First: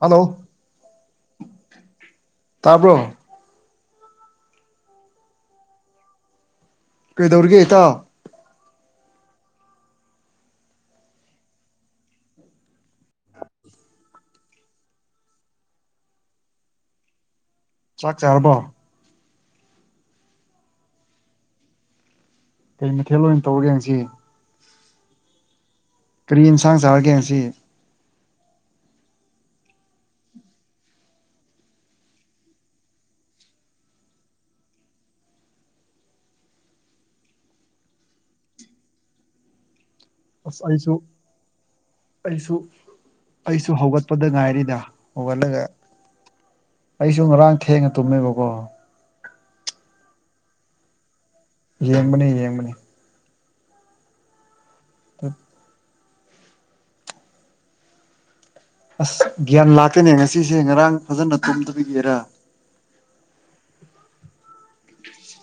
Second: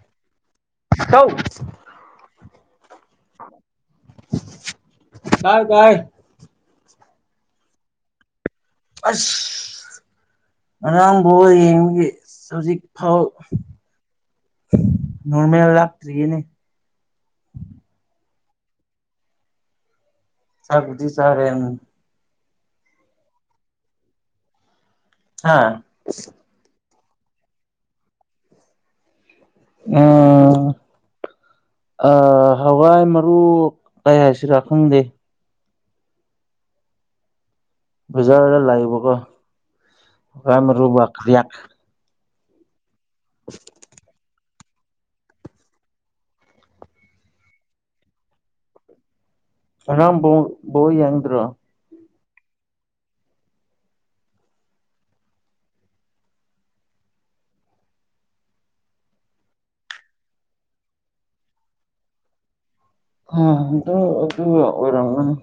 hello ꯇꯧ ꯇꯥꯕ꯭ꯔꯣ ꯇꯥꯏ ꯇꯥꯏꯌꯦ ꯀꯩꯗꯧꯔꯤꯒꯦ ꯏꯇꯥꯎ ꯑꯁ ꯉꯔꯥꯡ ꯕꯣꯜ ꯌꯦꯡꯕꯒꯤ ꯍꯧꯖꯤꯛ ꯐꯥꯎ ꯅꯔꯃꯦꯜ ꯂꯥꯛꯇ꯭ꯔꯤꯌꯦꯅꯦ ꯆꯥꯛ ꯆꯥꯔꯕꯣ ꯆꯕꯗꯤ ꯆꯥꯔꯦꯅꯦ ꯀꯔꯤ ꯃꯊꯦꯜ ꯑꯣꯏꯅ ꯇꯧꯔꯒꯦ ꯉꯁꯤ ꯍꯥꯥ ꯀꯔꯤ ꯏꯟꯁꯥꯡ ꯆꯥꯔꯒꯦ ꯉꯁꯤ ꯑꯝ ꯑ ꯍꯋꯥꯏ ꯃꯔꯨ ꯀꯩ ꯍꯥꯏꯁꯤꯔꯥ ꯈꯪꯗꯦ ꯕꯖꯥꯔꯗ ꯂꯩꯕꯀꯣ ꯑꯁ ꯈꯨꯋꯥꯏ ꯑꯩꯁꯨ ꯃꯔꯨꯕ ꯀꯔꯤ ꯍꯥꯞꯁ ꯑꯩꯁꯨ ꯑꯩꯁꯨ ꯍꯧꯒꯠꯄꯗ ꯉꯥꯏꯔꯤ ꯌꯥ ꯍꯧꯒꯠꯂꯒ ꯑꯩꯁꯨ ꯉꯔꯥꯡ ꯊꯦꯡꯅ ꯇꯨꯝꯃꯦꯕꯀꯣ ꯉꯔꯥꯡ ꯄꯨꯡ ꯕꯣꯜ ꯌꯦꯡꯗ꯭ꯔꯣ ꯌꯦꯡꯕꯅꯤ ꯌꯦꯡꯕꯅꯤ ꯍ ꯑꯁ ꯒ꯭ꯌꯥꯟ ꯂꯥꯛꯇꯦꯅꯦ ꯉꯁꯤꯁꯦ ꯉꯔꯥꯡ ꯐꯖꯅ ꯇꯨꯝꯗꯕꯒꯤꯔꯥ ꯑꯝ ꯑꯗꯨ ꯑꯗꯨꯅ ꯑꯣꯏꯔꯝꯒꯅꯤ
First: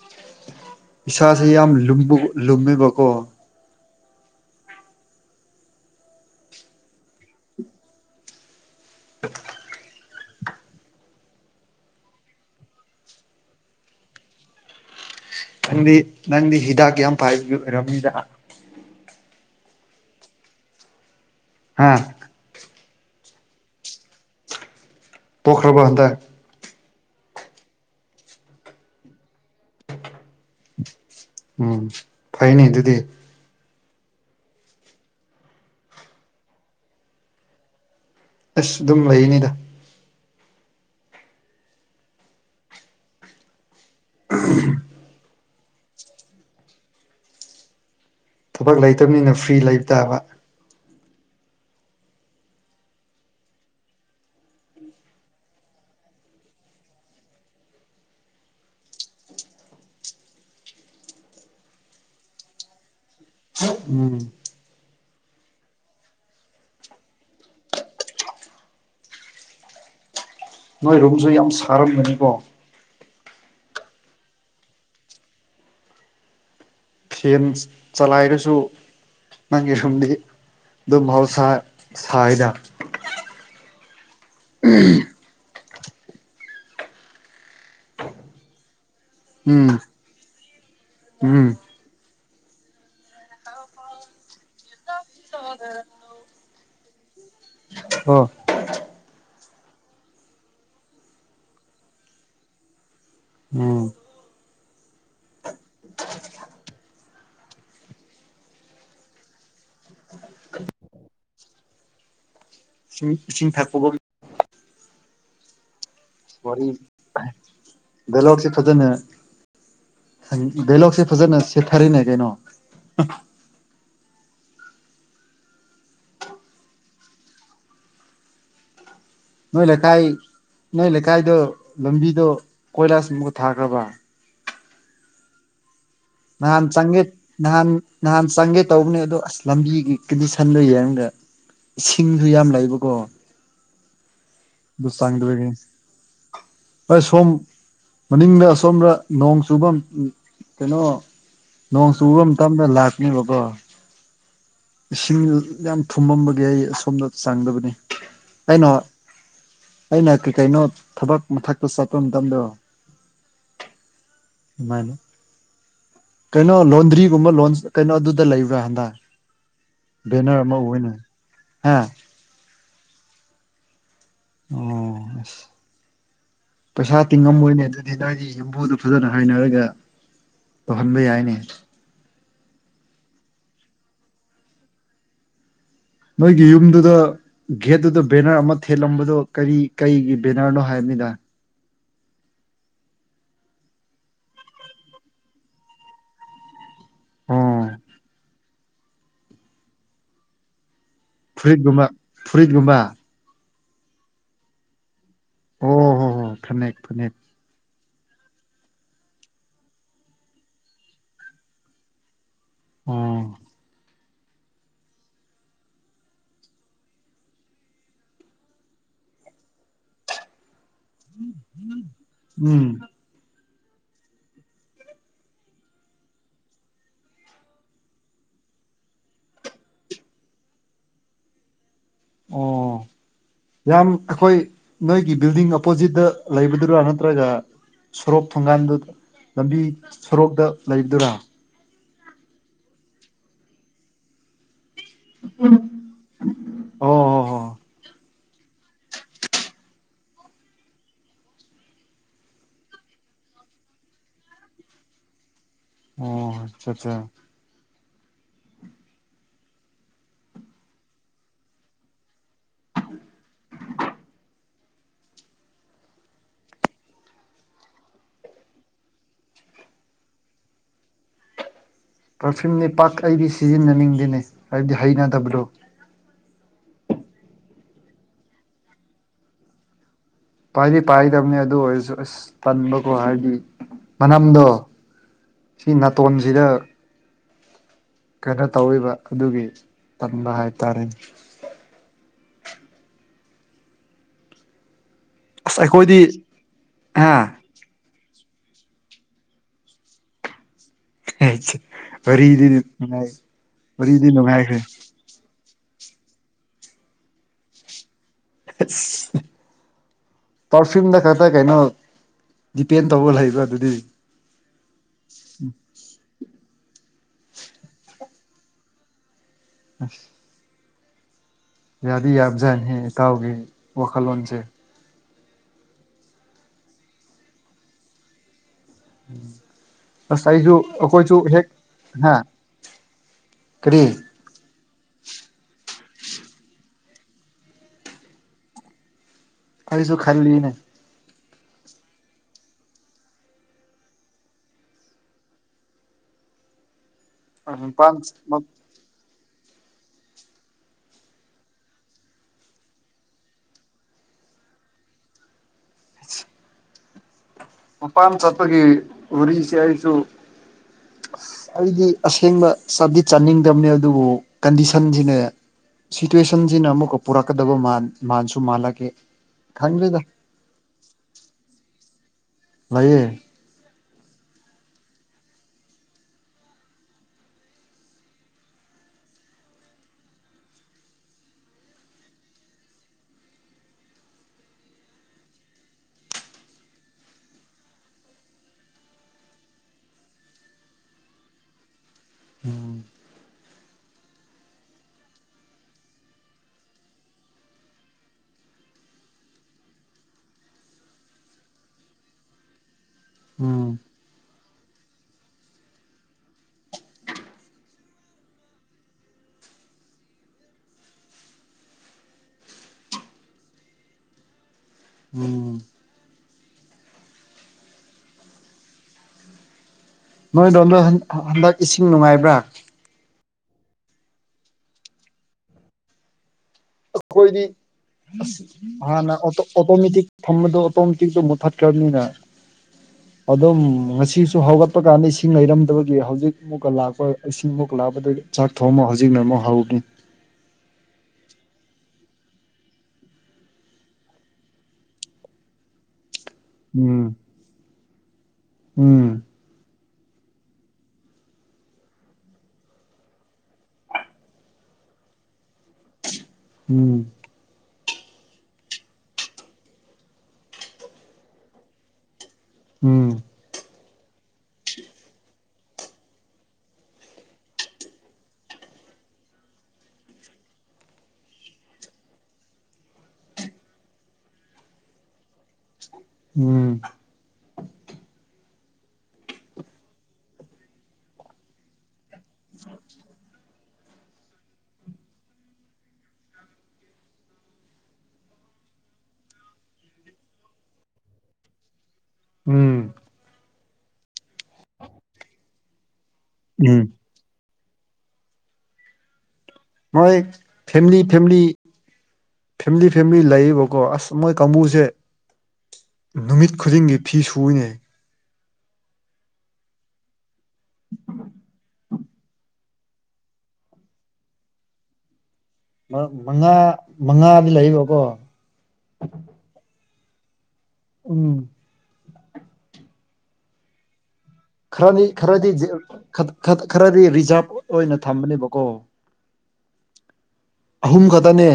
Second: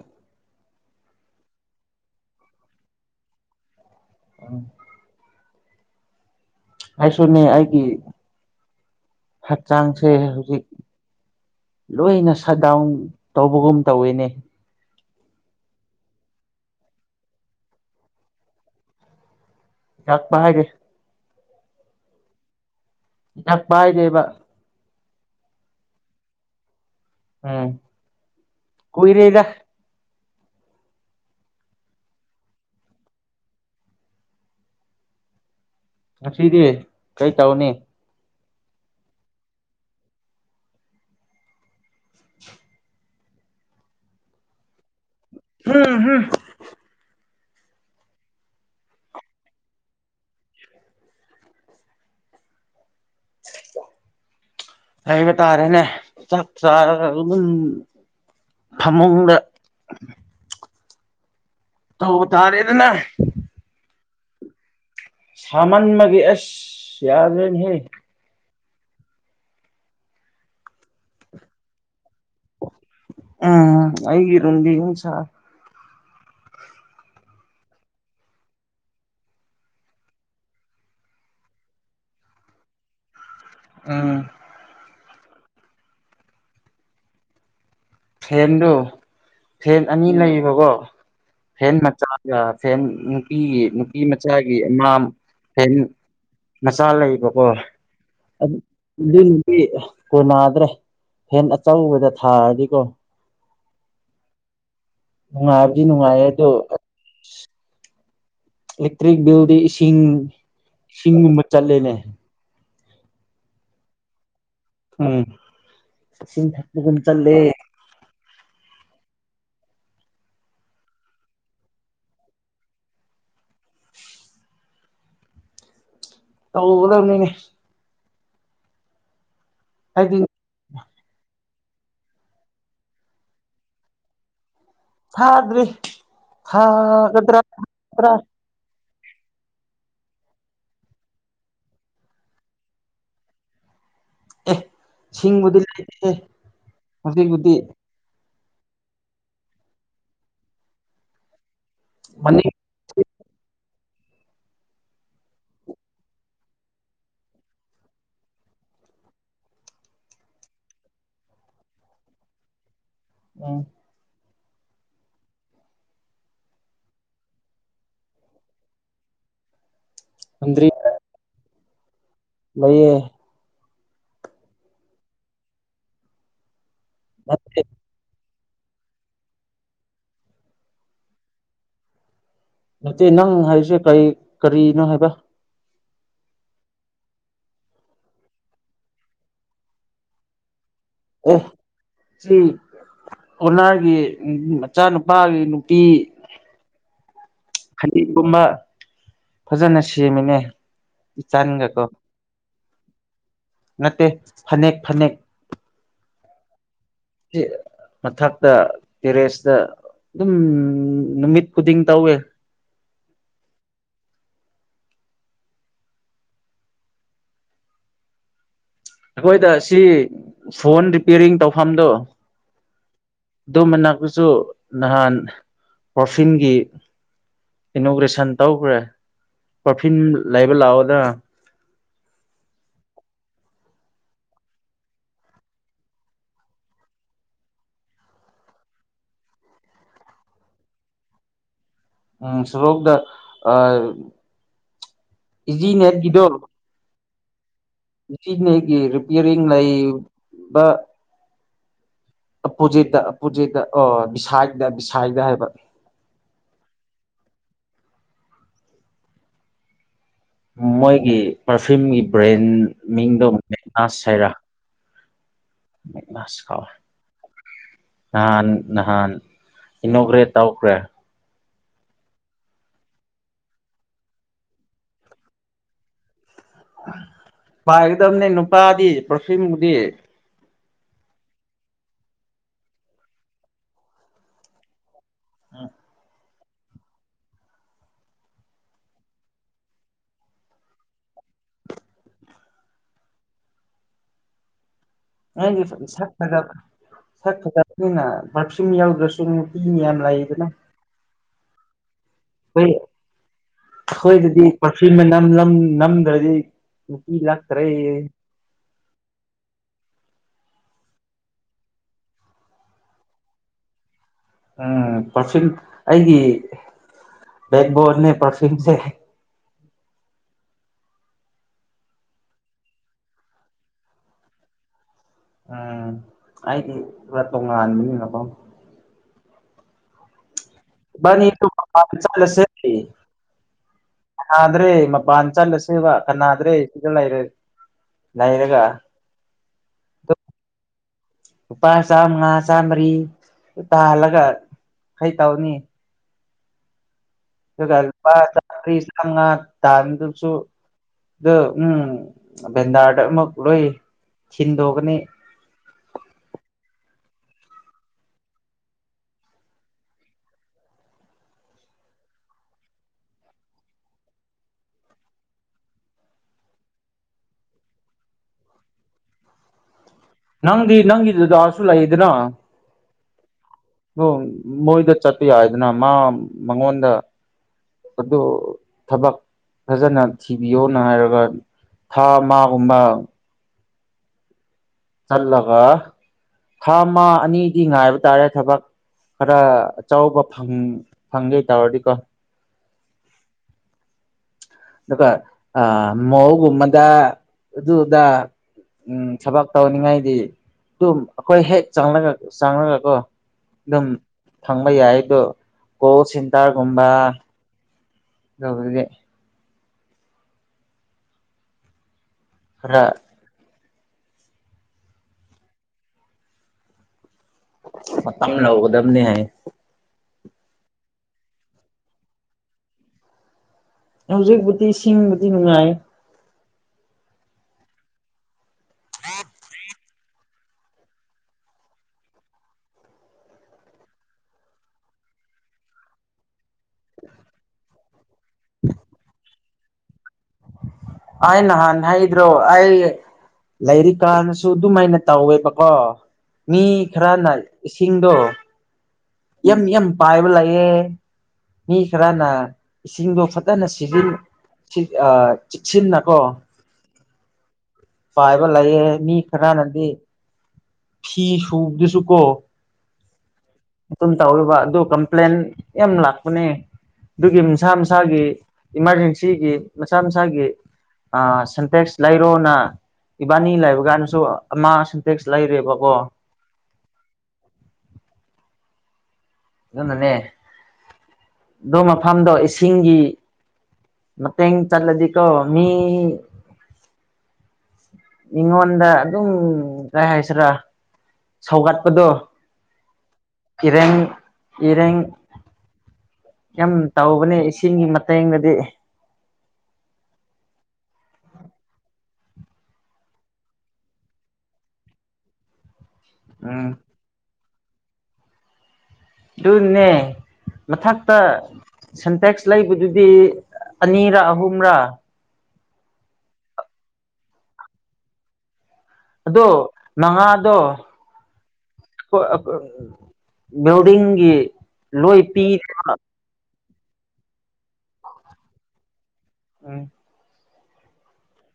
ꯏꯁꯥꯥꯁꯦ ꯌꯥꯝ ꯂꯨꯝꯕꯒꯨ ꯂꯨꯝꯃꯦꯕꯀꯣ [inaudible] ꯑꯩꯁꯨꯅꯦ ꯑꯩꯒꯤ ꯍꯛꯆꯥꯡ ꯑꯝ ꯍꯨꯖꯤꯛ ꯂꯣꯏꯅ ꯁꯠ ꯗꯥꯎꯟ ꯇꯧꯕꯒꯨꯝ ꯇꯧꯋꯤꯅꯦ ꯅꯪꯗꯤ ꯅꯪꯗꯤ ꯍꯤꯗꯥꯛ ꯌꯥꯝ ꯄꯥꯏꯕꯩ ꯑꯣꯏꯔꯝꯅꯤꯗ ꯌꯥꯥꯛ ꯄꯥꯏꯔꯦ ꯑꯥ ꯌꯥꯝ ꯄꯥꯏꯗꯦꯕ ꯄꯣꯈ꯭ꯔꯕ ꯍꯟꯗꯛ ꯎꯝ ꯀꯨꯏꯔꯦꯗ ꯎꯝ ꯐꯩꯅꯦ ꯑꯗꯨꯗꯤ ꯉꯁꯤꯗꯤ ꯀꯩ ꯇꯧꯅꯤ ꯑꯁ ꯑꯗꯨꯝ ꯂꯩꯅꯤꯗ ꯑꯍꯝ ꯑꯝ ꯑꯝ ꯊꯕꯛ ꯂꯩꯇꯕꯅꯤꯅ ꯐ꯭ꯔꯤ ꯂꯩꯕ ꯇꯥꯕ [inaudible] ꯍꯥꯏꯕ ꯇꯥꯔꯦꯅꯦ ꯆꯥꯛ ꯆꯥꯔꯒ ꯑꯗꯨꯝ ꯐꯥꯃꯨꯡꯗ ꯇꯧꯕ ꯇꯥꯔꯦꯗꯅ ꯎꯝ ꯁꯃꯥꯟ ꯕꯒꯤ ꯑꯁ ꯌꯥꯗ꯭ꯔꯦꯅꯦꯍꯦ ꯅꯣꯏ ꯔꯨꯝꯁꯨ ꯌꯥꯝ ꯁꯥꯔꯝꯒꯅꯤꯀꯣ ꯎꯝ ꯑꯩ ꯒꯤꯔꯨꯝꯗꯤ ꯅꯨꯡ ꯁꯥ ꯐꯦꯟ ꯆꯂꯥꯏꯔꯁꯨ ꯅꯪꯒꯤ ꯔꯨꯝꯗꯤ ꯑꯗꯨꯝ ꯃꯍꯥꯎꯁꯥ ꯁꯥꯏꯗ ꯎꯝ ꯎꯝ ꯐꯦꯟꯗꯨ ꯎꯝ ꯐꯦꯟ ꯑꯅꯤ ꯂꯩꯌꯦꯕꯀꯣ ꯎꯝ ꯐꯦꯟ ꯃꯆꯥ ꯒ ꯐꯦꯟ ꯅꯨꯄꯤꯒꯤ ꯅꯨꯄꯤ ꯃꯆꯥꯒꯤ ꯑꯃꯥ ꯐꯦꯟ ꯃꯆꯥ ꯂꯩꯌꯦꯕꯀꯣ ꯑꯣ ꯑꯗꯨ ꯅꯗꯤ ꯀꯣꯟꯅꯗ꯭ꯔꯦ ꯐꯦꯟ ꯑꯆꯧꯕꯗ ꯊꯥꯔꯗꯤꯀꯣ ꯎꯝ ꯅꯨꯡꯉꯥꯏꯕꯗꯤ ꯅꯨꯡꯉꯥꯏꯌꯦ ꯑꯗꯨ ꯏꯂꯦꯛꯇ꯭ꯔꯤꯛ ꯕꯤꯜꯗꯤ ꯏꯁꯤꯡ ꯂꯤꯁꯤꯡꯒꯨꯝꯕ ꯆꯠꯂꯦꯅꯦ ꯎ ꯏꯁꯤꯡ ꯊꯛꯄꯒꯨꯝ ꯎꯝ ꯏꯁꯤꯡ ꯋꯥꯔꯤ ꯊꯛꯄꯒꯨꯝ ꯆꯠꯂꯦ ꯗꯥꯏꯂꯣꯛꯁꯦ ꯐꯖꯅ ꯍꯪ ꯏ ꯗꯥꯏꯂꯣꯛꯁꯦ ꯐꯖꯅ ꯁꯦꯠꯊꯔꯦꯅꯦ ꯀꯩꯅꯣ ꯇꯧꯒꯗꯕꯅꯤꯅꯦ ꯅꯣꯏ ꯂꯩꯀꯥꯏ ꯍꯥꯏꯗꯤ ꯅꯣꯏ ꯂꯩꯀꯥꯏꯗꯣ ꯂꯝꯕꯤꯗꯣ ꯀꯣꯏꯂꯥꯁ ꯑꯃꯨꯒ ꯊꯥꯒ꯭ꯔꯕ ꯊꯥꯗ꯭ꯔꯤ ꯅꯍꯥꯟ ꯆꯪꯒꯦ ꯊꯥꯒꯗ꯭ꯔꯥ ꯅꯍꯥꯟ ꯒꯗ꯭ꯔꯥ ꯅꯍꯥꯟ ꯆꯪꯒꯦ ꯇꯧꯕꯅꯦ ꯑꯗꯣ ꯑꯁ ꯂꯝꯕꯤꯒꯤ ꯀꯟꯗꯤꯁꯟꯗꯣ ꯌꯦꯡꯉꯒ ꯏꯁꯤꯡꯗꯤ ꯌꯥꯝ ꯂꯩꯕꯀꯣ ꯑꯦ ꯂꯨ ꯆꯪꯒ꯭ꯔꯦꯅꯦ ꯁꯤꯡꯕꯨꯗꯤ ꯂꯩꯇꯦ ꯑ ꯁꯣꯝ ꯍꯧꯖꯤꯛꯕꯨꯗꯤ ꯃꯅꯤꯡꯗ ꯁꯣꯝꯔ ꯅꯣꯡ ꯆꯨꯐꯝ ꯀꯩꯅꯣ ꯅꯣꯡ ꯆꯨꯕ ꯃꯅꯤꯡ ꯃꯇꯝꯗ ꯂꯥꯛꯅꯦꯕꯀꯣ ꯏꯁꯤꯡ ꯌꯥꯝ ꯊꯨꯝꯃꯝꯕꯒꯤ ꯑꯩ ꯑꯁꯣꯝꯗ ꯆꯪꯗꯕꯅꯤ ꯑꯩꯅ ꯑꯩꯅ ꯀꯩ ꯀꯩꯅꯣ ꯊꯕꯛ ꯃꯊꯛꯇ ꯆꯠꯄ ꯃꯇꯝꯗꯣ ꯑꯝ ꯃꯥꯅꯦ ꯀꯩꯅꯣ ꯂꯣꯟꯗ꯭ꯔꯤꯒꯨꯝꯕ ꯂꯣꯟꯁ ꯀꯩꯅꯣ ꯑꯗꯨꯗ ꯂꯩꯕ꯭ꯔꯥ ꯑꯗꯥ ꯕꯦꯅꯔ ꯑꯃ ꯍꯨꯟꯗ꯭ꯔꯤ ꯑꯣꯏꯌꯦꯅꯦ ꯍꯥ ꯂꯩꯌꯦ ꯑꯝ ꯄꯩꯁꯥ ꯅꯠꯇꯦ ꯇꯤꯡꯉꯝꯃꯣꯏꯅꯦ ꯑꯗꯨꯗꯤ ꯅꯣꯏꯗꯤ ꯌꯨꯝꯕꯨꯗꯣ ꯐꯖꯅ ꯍꯥꯏꯅꯔꯒ ꯇꯧꯍꯟꯕ ꯌꯥꯏꯅꯦ ꯅꯠꯇꯦ ꯅꯪ ꯍꯥꯏꯁꯦ ꯀꯔꯤ ꯀꯔꯤꯅꯣ ꯍꯥꯏꯕ ꯅꯣꯏꯒꯤ ꯌꯨꯝꯗꯨꯗ ꯒꯦꯠꯇꯨꯗ ꯕꯦꯅꯔ ꯑꯃ ꯊꯦꯠꯂꯝꯕꯗꯣ ꯀꯔꯤ ꯀꯩꯒꯤ ꯕꯦꯅꯔꯅꯣ ꯍꯥꯏꯕꯅꯤꯗ ꯑꯦ ꯁꯤ ꯑꯣꯅꯔꯒꯤ ꯃꯆꯥꯅꯨꯄꯥꯒꯤ ꯅꯨꯄꯤ ꯑꯣ ꯈꯖꯤꯡꯒꯨꯝꯕ ꯐꯖꯅ ꯁꯦꯝꯃꯤꯅꯦ ꯏꯆꯥꯟꯒꯀꯣ ꯑꯗꯨꯒꯨꯝꯕ ꯅꯠꯇꯦ ꯐꯅꯦꯛ ꯐꯅꯦꯛ ꯑꯣ ꯍꯣ ꯍꯣ ꯐꯅꯦꯛ ꯐꯅꯦꯛ ꯁꯤ ꯃꯊꯛꯇ ꯇꯦꯔꯦꯁꯇ ꯑꯗꯨꯝ ꯅꯨꯃꯤꯠ ꯈꯨꯗꯤꯡ ꯇꯧꯋꯦ ꯎꯝ ꯑꯈꯣꯏꯗ ꯁꯤ ꯐꯣꯟ ꯔꯤꯄꯤꯌꯥꯔꯤꯡ ꯇꯧꯐꯝꯗꯣ ꯎꯝ ꯑꯗꯨ ꯃꯅꯥꯛꯇꯁꯨ ꯅꯍꯥꯟ ꯄꯔꯐꯤꯌꯨꯝꯒꯤ ꯏꯅꯣꯒ꯭ꯔꯦꯁꯟ ꯇꯧꯈ꯭ꯔꯦ ꯄꯔꯐ꯭ꯤꯌꯨꯝ ꯂꯩꯕ ꯂꯥꯛꯑꯣꯗꯅ ꯑꯣ ꯌꯥꯝ ꯑꯈꯣꯏ ꯅꯣꯏꯒꯤ ꯕꯤꯜꯗꯤꯡ ꯑꯣꯄꯣꯖꯤꯠꯇ ꯂꯩꯕꯗꯨꯔꯥ ꯅꯠꯇ꯭ꯔꯒ ꯁꯣꯔꯣꯛ ꯊꯣꯡꯒꯜꯗꯨ ꯂꯝꯕꯤ ꯁꯣꯔꯣꯛꯇ ꯂꯩꯕꯗꯨꯔ ꯎꯝ ꯁ꯭ꯔꯣꯛꯗ ꯑꯥ ꯏꯖꯤ ꯅꯦꯠ ꯒꯤꯗꯣ ꯑꯣ ꯍꯣ ꯍꯣ ꯔꯤꯄꯤꯌꯔꯤꯡ ꯂꯩ ꯕ ꯑꯄꯣꯖꯤꯠꯇ ꯑꯄꯣꯖꯤꯠꯇ ꯑꯣ ꯕꯤꯁꯥꯏꯗ ꯕꯤꯁꯥꯏꯗ ꯍꯥꯏꯕ ꯑꯣ ꯑꯆꯥ ꯑꯆꯥ ꯃꯣꯏꯒꯤ ꯄꯥꯔꯐꯤꯌꯨꯝꯒꯤ ꯕ꯭ꯔꯦꯟ ꯃꯤꯡꯗꯣ ꯃꯦꯅꯥꯁ ꯍꯩꯔꯥ ꯥꯃꯤꯠꯃꯁ ꯀꯧꯋꯦ ꯅꯍꯥꯟ ꯅꯍꯥꯟ ꯏꯅꯣꯛꯈ꯭ꯔꯦꯠ ꯇꯥꯎꯈ꯭ꯔꯦ ꯄꯔꯐ꯭ꯌꯨꯝꯅꯤ ꯄꯥꯛ ꯑꯩꯗꯤ ꯁꯤꯖꯤꯟꯅꯅꯤꯡꯗꯦꯅꯦ ꯍꯥꯏꯕꯗꯤ ꯍꯩꯅꯗꯕꯗꯣ ꯄꯥꯏꯒꯗꯝꯕꯅꯦ ꯅꯨꯄꯥꯗꯤ ꯄꯔꯐ꯭ꯤꯝꯗꯤ ꯄꯥꯏꯗꯤ ꯄꯥꯏꯗꯕꯅꯤ ꯑꯗꯨ ꯑꯣꯏꯔꯁꯨ ꯑꯁ ꯇꯟꯕꯀꯣ ꯍꯥꯏꯗꯤ ꯃꯅꯝꯗꯣ ꯁꯤ ꯅꯇꯣꯟꯁꯤꯗ ꯀꯩꯅꯣ ꯇꯧꯋꯦꯕ ꯑꯗꯨꯒꯤ ꯇꯟꯕ ꯍꯥꯏꯇꯥꯔꯦꯅꯦ ꯑꯁ ꯅꯪꯗꯤ ꯑꯩꯈꯣꯏꯗꯤ ꯁꯛ ꯐꯖ ꯍꯥ ꯁꯛ ꯐꯖ ꯗꯨꯅ ꯄꯔꯐꯤꯌꯨꯝ ꯌꯥꯎꯗ꯭ꯔꯁꯨ ꯅꯨꯄꯤ ꯌꯥꯝ ꯂꯩꯗꯅ [unintelligible] ꯑꯈꯣꯏ ꯅꯨꯡꯉꯥꯏ ꯋꯥꯔꯤꯗꯤ ꯑꯈꯣꯏꯗꯗꯤ ꯅꯨꯡꯉꯥꯏꯈ꯭ꯔꯦ ꯄꯔꯐꯤꯌꯨꯝ ꯃꯅꯝ ꯂꯝ ꯅꯝꯗ꯭ꯔꯗꯤ ꯅꯨꯄꯤ ꯂꯥꯛꯇꯔꯦ ꯑꯁ ꯄꯥꯔꯐꯤꯌꯨꯝꯗ ꯈꯛꯇ ꯀꯩꯅꯣ ꯗꯤꯄꯦꯟ ꯇꯧꯕ ꯂꯩꯕ ꯑꯗꯨꯗꯤ ꯎꯝ ꯄꯔꯐꯤꯌꯨꯝ ꯑꯩꯒꯤ ꯕꯦꯛꯕꯣꯟꯅꯦ ꯄꯔꯐꯤꯌꯨꯝꯁꯦ ꯑꯁ ꯌꯥꯗꯤ ꯌꯥꯕꯖꯥꯠꯅꯤꯍꯦ ꯏꯇꯥꯎꯒꯤ ꯋꯥꯈꯜꯂꯣꯟꯁꯦ ꯎꯝ ꯑꯩꯗꯤ ꯈꯔ ꯇꯣꯡꯉꯥꯟꯕꯅꯤꯅꯀꯣ ꯑꯁ ꯑꯩꯁꯨ ꯑꯩꯈꯣꯏꯁꯨ ꯕꯅꯤ ꯇꯨ ꯍꯦꯛ ꯀꯥꯟ ꯍꯥ ꯆꯠꯂꯁꯦ ꯀꯔꯤ ꯌꯥꯗ꯭ꯔꯦ ꯃꯄꯥꯟ ꯆꯠꯂꯁꯤ ꯁꯤꯕ ꯀꯅꯥꯗ꯭ꯔꯦ ꯁꯤꯗ ꯂꯩꯔꯗꯤ ꯂꯩꯔꯒ ꯑꯩꯁꯨ ꯈꯥꯂꯤꯅꯤ ꯂꯨꯄꯥ ꯆꯥꯃꯉꯥ ꯆꯥꯝꯃꯔꯤ ꯇꯥꯜꯂꯒ ꯀꯩ ꯇꯧꯅꯤ ꯑꯗꯨꯒ ꯃꯄꯥꯟ ꯂꯨꯄꯥ ꯆꯃ꯭ꯔꯤ ꯆꯃꯉꯥ ꯇꯥꯟꯒꯗꯕꯁꯨ ꯑꯗꯣ ꯎꯝ ꯚꯦꯟꯗꯥꯔꯗ ꯑꯃꯨꯛ ꯂꯣꯏ ꯊꯤꯟꯗꯣꯛꯀꯅꯤ ꯁ ꯃꯄꯥꯟ ꯆꯠꯄꯒꯤ ꯎꯔꯤꯁꯦ ꯑꯩꯁꯨ ꯑꯩꯗꯤ ꯑꯁꯦꯡꯕ ꯆꯠꯗꯤ ꯆꯠꯅꯤꯡꯗꯕꯅꯦ ꯑꯗꯨꯕꯨ ꯀꯟꯗꯤꯁꯟꯁꯤꯅꯦ ꯁꯤꯆ꯭ꯋꯦꯁꯟꯁꯤꯅ ꯑꯃꯨꯛꯀ ꯄꯨꯔꯛꯀꯗꯕ ꯃꯥꯟ ꯃꯥꯟꯁꯨ ꯃꯥꯜꯂꯒꯦ ꯈꯪꯗ꯭ꯔꯦꯗ ꯅꯪꯗꯤ ꯅꯪꯒꯤ ꯗꯗꯥꯁꯨ ꯂꯩꯗꯅ ꯂꯩꯌꯦ ꯃꯣꯏꯗ ꯆꯠꯄ ꯌꯥꯏꯗꯅ ꯃꯥ ꯃꯉꯣꯟꯗ ꯑꯗꯨ ꯊꯕꯛ ꯐꯖꯅ ꯊꯤꯕꯤꯌꯣꯅ ꯍꯥꯏꯔꯒ ꯊꯥ ꯑꯃꯒꯨꯝꯕ ꯆꯠꯂꯒ ꯊꯥ ꯑꯃ ꯑꯅꯤꯗꯤ ꯉꯥꯏꯕ ꯇꯥꯔꯦ ꯊꯕꯛ ꯈꯔ ꯑꯆꯧꯕ ꯐꯪꯒꯦ ꯇꯧꯔꯗꯤꯀꯣ ꯎꯝ ꯑꯗꯨꯒ ꯃꯧꯒꯨꯝꯕꯗ ꯑꯗꯨꯗ ꯎꯝ ꯊꯕꯛ ꯇꯧꯅꯤꯡꯉꯥꯏꯗꯤ ꯑꯗꯨꯝ ꯑꯈꯣꯏ ꯍꯦꯛ ꯆꯪꯂꯒ ꯆꯥꯡꯉꯒ ꯀꯣ ꯑꯗꯨꯝ ꯎꯝ ꯐꯪꯕ ꯌꯥꯏ ꯑꯗꯣ ꯀꯣꯜ ꯁꯦꯟꯇꯔꯒꯨꯝꯕ ꯑꯗꯨꯕꯨꯗꯤ ꯈꯥꯔ ꯃꯇꯝ ꯂꯧꯒꯗꯝꯅꯤ ꯍꯥꯏ ꯅꯣꯏꯗꯣꯝꯗ ꯍꯟꯗꯛ ꯏꯁꯤꯡ ꯅꯨꯡꯉꯥꯏꯕ꯭ꯔꯥ ꯍꯧꯖꯤꯛꯄꯨꯗꯤ ꯁꯤꯡꯕꯨꯗꯤ ꯅꯨꯡꯉꯥꯏ ꯑꯈꯣꯏꯗꯤ ꯍꯥꯟꯅ ꯑꯣꯇꯣꯃꯦꯇꯤꯛ ꯊꯝꯕꯗꯣ ꯑꯣꯇꯣ ꯃꯇꯤꯛꯇ ꯃꯨꯊꯥꯠꯈ꯭ꯔꯕꯅꯤꯅ ꯑꯗꯨꯝ ꯉꯁꯤꯁꯨ ꯍꯧꯒꯠꯄ ꯀꯥꯟꯗ ꯏꯁꯤꯡ ꯂꯩꯔꯝꯗꯕꯒꯤ ꯍꯧꯖꯤꯛ ꯃꯨꯛꯀ ꯂꯥꯛꯄ ꯏꯁꯤꯡꯃꯨꯛ ꯂꯥꯛꯄꯗꯒꯤ ꯆꯥꯛ ꯊꯣꯡꯉꯃꯣ ꯍꯧꯖꯤꯛꯅ ꯑꯃꯨꯛ ꯍꯧꯔꯅꯤ ꯑꯩ ꯅꯍꯥꯟ ꯍꯥꯏ ꯍꯥꯏꯗ꯭ꯔꯣ ꯑꯩ ꯂꯩꯔꯤꯛꯀꯥꯟꯗꯁꯨ ꯑꯗꯨ ꯃꯥꯏꯅ ꯇꯧꯋꯦꯕꯀꯣ ꯃꯤ ꯎꯝ ꯈꯔꯅ ꯏꯁꯤꯡꯗꯣ ꯎꯝ ꯌꯥꯝ ꯌꯥꯝ ꯄꯥꯏꯕ ꯂꯩꯑꯦ ꯃꯤ ꯈꯔꯅ ꯏꯁꯤꯡꯗꯣ ꯐꯖꯅ ꯁꯤꯖꯤꯟ ꯑꯥ ꯏꯁꯤꯡꯅꯀꯣ ꯎꯝ ꯄꯥꯏꯕ ꯂꯩꯑꯦ ꯃꯤ ꯈꯔꯅꯗꯤ ꯐꯤ ꯁꯨꯕꯗꯨꯁꯨ ꯀꯣ ꯎꯝ ꯑꯗꯨꯝ ꯇꯧꯔꯤꯕ ꯑꯗꯨ ꯀꯝꯄ꯭ꯂꯦꯟ ꯌꯥꯝ ꯂꯥꯛꯄꯅꯦ ꯑꯗꯨꯒꯤ ꯃꯁꯥ ꯃꯁꯥꯒꯤ ꯏꯃꯥꯔꯖꯦꯟꯁꯤꯒꯤ ꯃꯁꯥ ꯃꯁꯥꯒꯤ ꯑꯥ ꯁꯦꯟꯇꯦꯛꯁ ꯂꯩꯔꯣꯅ ꯏꯕꯥꯅꯤ ꯂꯩꯕ ꯀꯥꯟꯗꯁꯨ ꯑꯃ ꯁꯟꯇꯦꯛꯁ ꯂꯩꯔꯦꯕ ꯎꯝ ꯑꯗꯨꯅꯅꯦ ꯑꯗꯨ ꯃꯐꯝꯗꯣ ꯏꯁꯤꯡꯒꯤ ꯃꯇꯦꯡ ꯆꯠꯂꯗꯤꯀꯣ ꯃꯤ ꯃꯤꯉꯣꯟꯗ ꯑꯗꯨꯝ ꯀꯩ ꯍꯥꯏꯁꯤꯔꯥ ꯁꯧꯒꯠꯄꯗꯣ ꯎꯝ ꯏꯔꯦꯡ ꯏꯔꯦꯡ ꯌꯥꯝ ꯎꯝ ꯇꯧꯕꯅꯦ ꯏꯁꯤꯡꯒꯤ ꯃꯇꯦꯡꯗꯗꯤ ꯃꯣꯏ ꯐꯦꯃꯤꯂꯤ ꯐꯦꯃꯤꯂꯤ ꯐꯦꯃꯤꯂꯤ ꯐꯦꯃꯤꯂꯤ ꯂꯩꯌꯦꯕꯀꯣ ꯑꯁ ꯃꯣꯏ ꯀꯥꯡꯕꯨꯁꯦ ꯅꯨꯃꯤꯠ ꯎꯝ ꯈꯨꯗꯤꯡꯒꯤ ꯐꯤ ꯁꯨꯑꯦꯅꯦ ꯗꯨꯅꯦ ꯃꯊꯛꯇ ꯁꯦꯟꯇꯦꯛꯁ ꯂꯩꯕꯗꯨꯗꯤ ꯑꯅꯤꯔ ꯑꯍꯨꯝꯔ ꯃꯉꯥ ꯃꯉꯥꯗꯤ ꯂꯩꯕꯀꯣ ꯑꯗꯣ ꯃꯉꯥꯗꯣ ꯎꯝ ꯑꯈꯣꯏ ꯕꯤꯜꯗꯤꯡꯒꯤ ꯈꯔꯗꯤ ꯂꯣꯏ ꯈꯔꯗꯤ ꯄꯤ ꯈꯔꯗꯤ ꯔꯤꯖꯥꯚ ꯑꯣꯏꯅ ꯊꯝꯕꯅꯦꯕꯀꯣ ꯎꯝ ꯑꯍꯨꯝ ꯈꯛꯇꯅꯦ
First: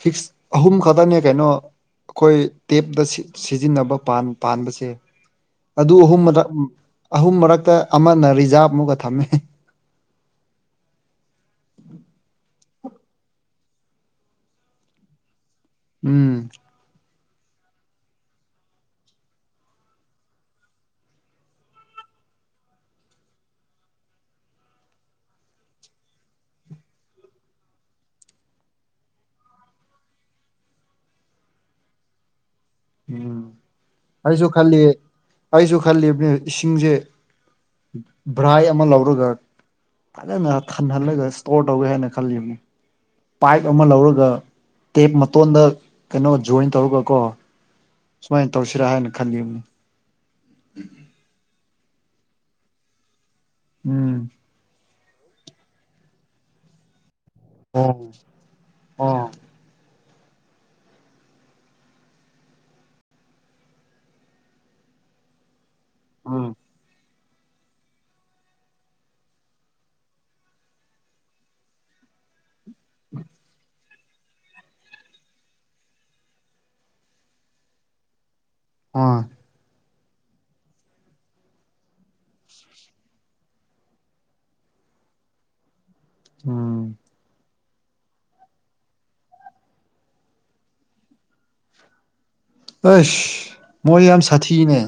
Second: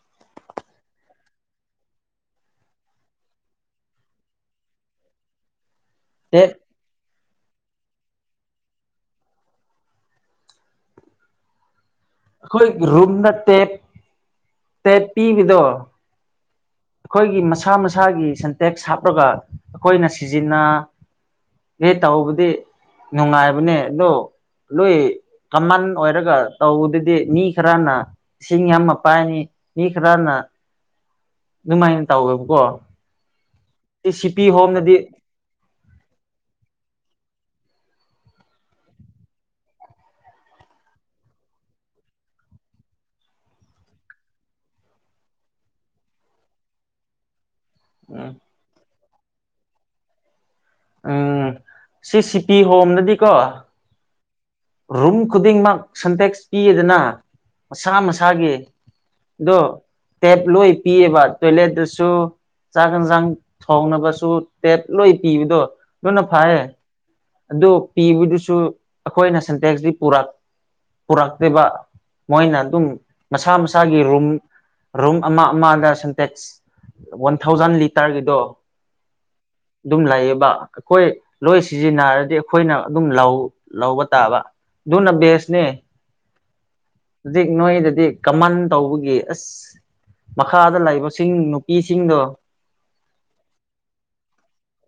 ꯐꯤꯛꯁ ꯑꯍꯨꯝ ꯈꯛꯇꯅꯦ ꯀꯩꯅꯣ ꯑꯈꯣꯏ ꯇꯦꯞꯇ ꯁꯤꯖꯤꯟꯅꯕ ꯄꯥꯟꯕꯁꯦ ꯑꯗꯨ ꯑꯍꯨꯝꯃꯛ ꯇꯦꯞ ꯑꯍꯨꯝ ꯃꯔꯛꯇ ꯑꯃꯅ ꯔꯤꯖꯥꯕꯃꯨꯒ ꯊꯝꯃꯦ ꯑꯈꯣꯏ ꯔꯨꯝ ꯅꯠꯇꯦ ꯇꯦꯞ ꯄꯤꯕꯗꯣ ꯎꯝ ꯑꯈꯣꯏꯒꯤ ꯃꯁꯥ ꯃꯁꯥꯒꯤ ꯁꯟꯇꯦꯛꯁ ꯍꯥꯞꯂꯒ ꯑꯈꯣꯏꯅ ꯁꯤꯖꯤꯟꯅ [unintelligible] ꯇꯧꯕꯗꯤ ꯅꯨꯡꯉꯥꯏꯕꯅꯦ ꯑꯗꯣ ꯂꯣꯏꯏ ꯀꯃꯟ ꯑꯣꯏꯔꯒ ꯇꯧꯕꯗꯗꯤ ꯃꯤ ꯈꯔꯅ ꯏꯁꯤꯡ ꯌꯥꯝ ꯄꯥꯏꯅꯤ ꯃꯤꯈꯔꯥꯅ ꯑꯗꯨꯃꯥꯏꯅ ꯇꯧꯋꯦꯕꯀꯣ ꯎꯝ ꯁꯤ ꯑꯩꯁꯨ ꯁꯤꯄꯤ ꯈꯜꯂꯤ ꯍꯣꯝꯅꯗꯤ ꯑꯩꯁꯨ ꯈꯜꯂꯤꯕꯅꯦ ꯏꯁꯤꯡꯁꯦ ꯚ꯭ꯔꯥꯏ ꯑꯃ ꯂꯧꯔꯒ ꯐꯖꯅ ꯊꯟꯍꯜꯂꯒ ꯏꯁꯇꯣꯔ ꯇꯧꯒꯦ ꯍꯥꯏꯅ ꯈꯜꯂꯤꯕꯅꯤ ꯄꯥꯏꯞ ꯑꯃ ꯂꯧꯔꯒ ꯇꯦꯞ ꯃꯇꯣꯟꯗ ꯀꯩꯅꯣ ꯖꯣꯏꯟ ꯇꯧꯔꯒ ꯀꯣ ꯎꯝ ꯁꯨꯃꯥꯏꯅ ꯇꯧꯁꯤꯔꯥ ꯍꯥꯏꯅ ꯈꯜꯂꯤꯕꯅꯤ ꯎꯝ ꯁꯤ ꯁꯤ ꯄꯤ ꯍꯣꯝꯗꯗꯤ ꯎꯝ ꯔꯨꯝ ꯈꯨꯗꯤꯡꯃꯛ ꯁꯟꯇꯦꯛꯁ ꯄꯤꯌꯦꯗꯅ ꯃꯁꯥ ꯑꯣ ꯑꯣ ꯃꯁꯥꯒꯤꯗꯣ ꯇꯦꯞ ꯂꯣꯏ ꯄꯤꯌꯦꯕ ꯇꯣꯏꯂꯦꯠꯇꯁꯨ ꯆꯥꯛ ꯌꯦꯟꯁꯥꯡ ꯊꯣꯡꯅꯕꯁꯨ ꯇꯦꯠ ꯂꯣꯏ ꯄꯤꯕꯗꯣ ꯑꯗꯨꯅ ꯐꯩꯌꯦ ꯑꯗꯨ ꯄꯤꯕꯗꯨꯁꯨ ꯑꯩꯈꯣꯏꯅ ꯁꯤꯟꯇꯦꯛꯇꯤ ꯄꯨꯔꯛ ꯄꯨꯔꯛꯇꯦꯕ ꯃꯣꯏꯅ ꯑꯗꯨꯝ ꯃꯁꯥꯥ ꯃ ꯃꯁꯥꯒꯤ ꯔꯨꯝ ꯔꯨꯝ ꯑꯃ ꯑꯃꯗ ꯁꯦꯟꯇꯦꯛꯁ ꯋꯥꯟ ꯊꯥꯎꯖꯟ ꯂꯤꯇꯔꯒꯤꯗꯣ ꯑꯥ ꯑꯗꯨꯝ ꯂꯩꯌꯦꯕ ꯑꯩꯈꯣꯏ ꯂꯣꯏ ꯁꯤꯖꯤꯟꯅꯔꯗꯤ ꯑꯩꯈꯣꯏꯅ ꯑꯗꯨꯝ ꯂꯧ ꯂꯧꯕ ꯇꯕ ꯑꯗꯨꯅ ꯕꯦꯁꯅꯦ ꯎꯝ ꯍꯧꯖꯤꯛ ꯅꯣꯏꯗꯗꯤ ꯀꯃꯟ ꯇꯧꯕꯒꯤ ꯑꯁ ꯃꯈꯥꯗ ꯂꯩꯕꯁꯤꯡ ꯅꯨꯄꯤꯁꯤꯡꯗꯣ ꯑꯁ ꯃꯣꯏ ꯌꯥꯝ ꯁꯥꯊꯤꯅꯦ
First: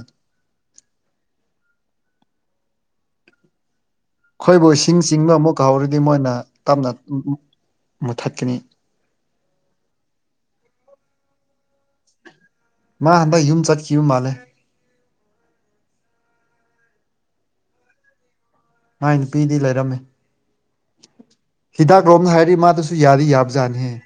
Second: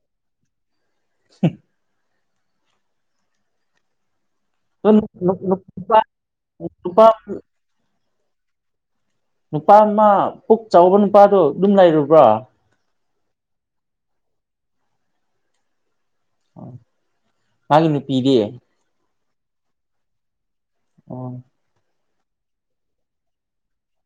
ꯍꯨ ꯑꯈꯣꯏꯕꯨ ꯏꯁꯤꯡ ꯆꯤꯡꯕ ꯑꯃꯨꯛꯀ ꯍꯧꯔꯗꯤ ꯅꯨꯄꯥ ꯃꯣꯏꯅ ꯇꯞꯅ ꯅꯨꯄꯥ ꯃꯨꯊꯠꯀꯅꯤ ꯅꯨꯄꯥ ꯑꯃ ꯄꯨꯛ ꯆꯥꯎꯕ ꯅꯨꯄꯥꯗꯣ ꯌꯨꯝ ꯂꯩꯔꯨꯕ꯭ꯔꯣ ꯃꯥ ꯍꯟꯗꯛ ꯌꯨꯝ ꯆꯠꯈꯤꯕ ꯃꯥꯂꯦ ꯃꯥꯒꯤ ꯅꯨꯄꯤꯗꯤ ꯃꯥꯏ ꯅꯨꯄꯤꯗꯤ ꯂꯩꯔꯝꯅꯤ ꯑꯣ ꯍꯤꯗꯥꯛ ꯂꯣꯝꯗ ꯍꯥꯏꯔꯤ ꯃꯥꯗꯨꯁꯨ ꯌꯥꯔꯤ ꯌꯥꯕꯖꯥꯠꯅꯦꯍꯦ